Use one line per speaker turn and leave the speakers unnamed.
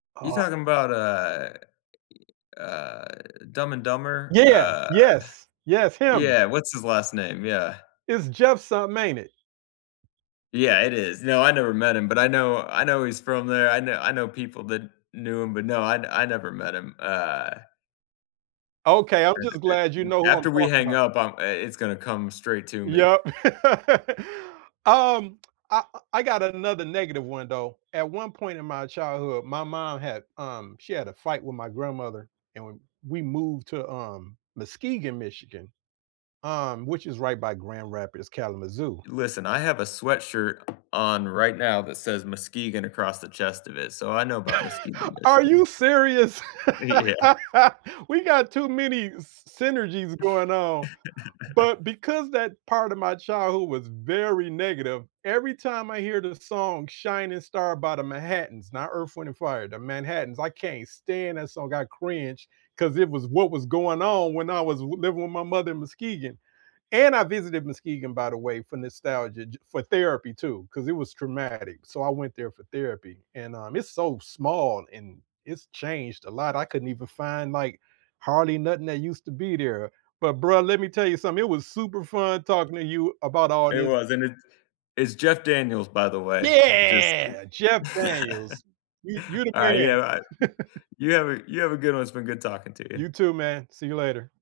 You
Aw
talking about, uh uh Dumb and Dumber?
Yeah, yeah.
Uh
Yes. Yes, him.
yeah, what's his last name? Yeah.
It's Jeff summin', ain't it?
Yeah, it is. No, I never met him, but I know I know he's from there. I know I know people that knew him, but, no, I I never met him. Uh
Okay, I'm
And
just
a
glad you
a
know who I'm
after we
talking
hang
'bout.
up, I'm I it's gonna come straight to me.
Yep. Um, I I I got another negative one, though. At one point in my childhood, my mom had um, she had a fight with my grandmother, and we we moved to, um, Muskegon, Michigan, um, which is right by Grand Rapids, Kalamazoo.
Listen, I have a sweatshirt on right now that says Muskegon across the chest of it, so I know about Muskegon,
Are
Michigan.
you serious?
Yeah.
We got too many s synergies going on. But because that part of my childhood was very negative, every time I hear the song "Shining Star" by The Manhattans- not Earth, Wind& Fire, The Manhattans- I can't stand that song, I cringe, 'cause it was what was going on when I was w living with my mother in Muskegon. And I visited Muskegon, by the way, for nostalgia, j for therapy, too, 'cause it was traumatic, so I went there for therapy, and, um, it's so small, and it's changed a lot, I couldn't even find, like, hardly nothing that used to be there. But bro, let me tell you something, it was super fun talking to you about all
It
this
was, and it's it's Jeff Daniels, by the way. Just,
Yeah!
uh
Jeff Daniels. You you the
alright, yeah, right
man.
you have a you have a good one, it's been good talking to you.
You too, man. See you later.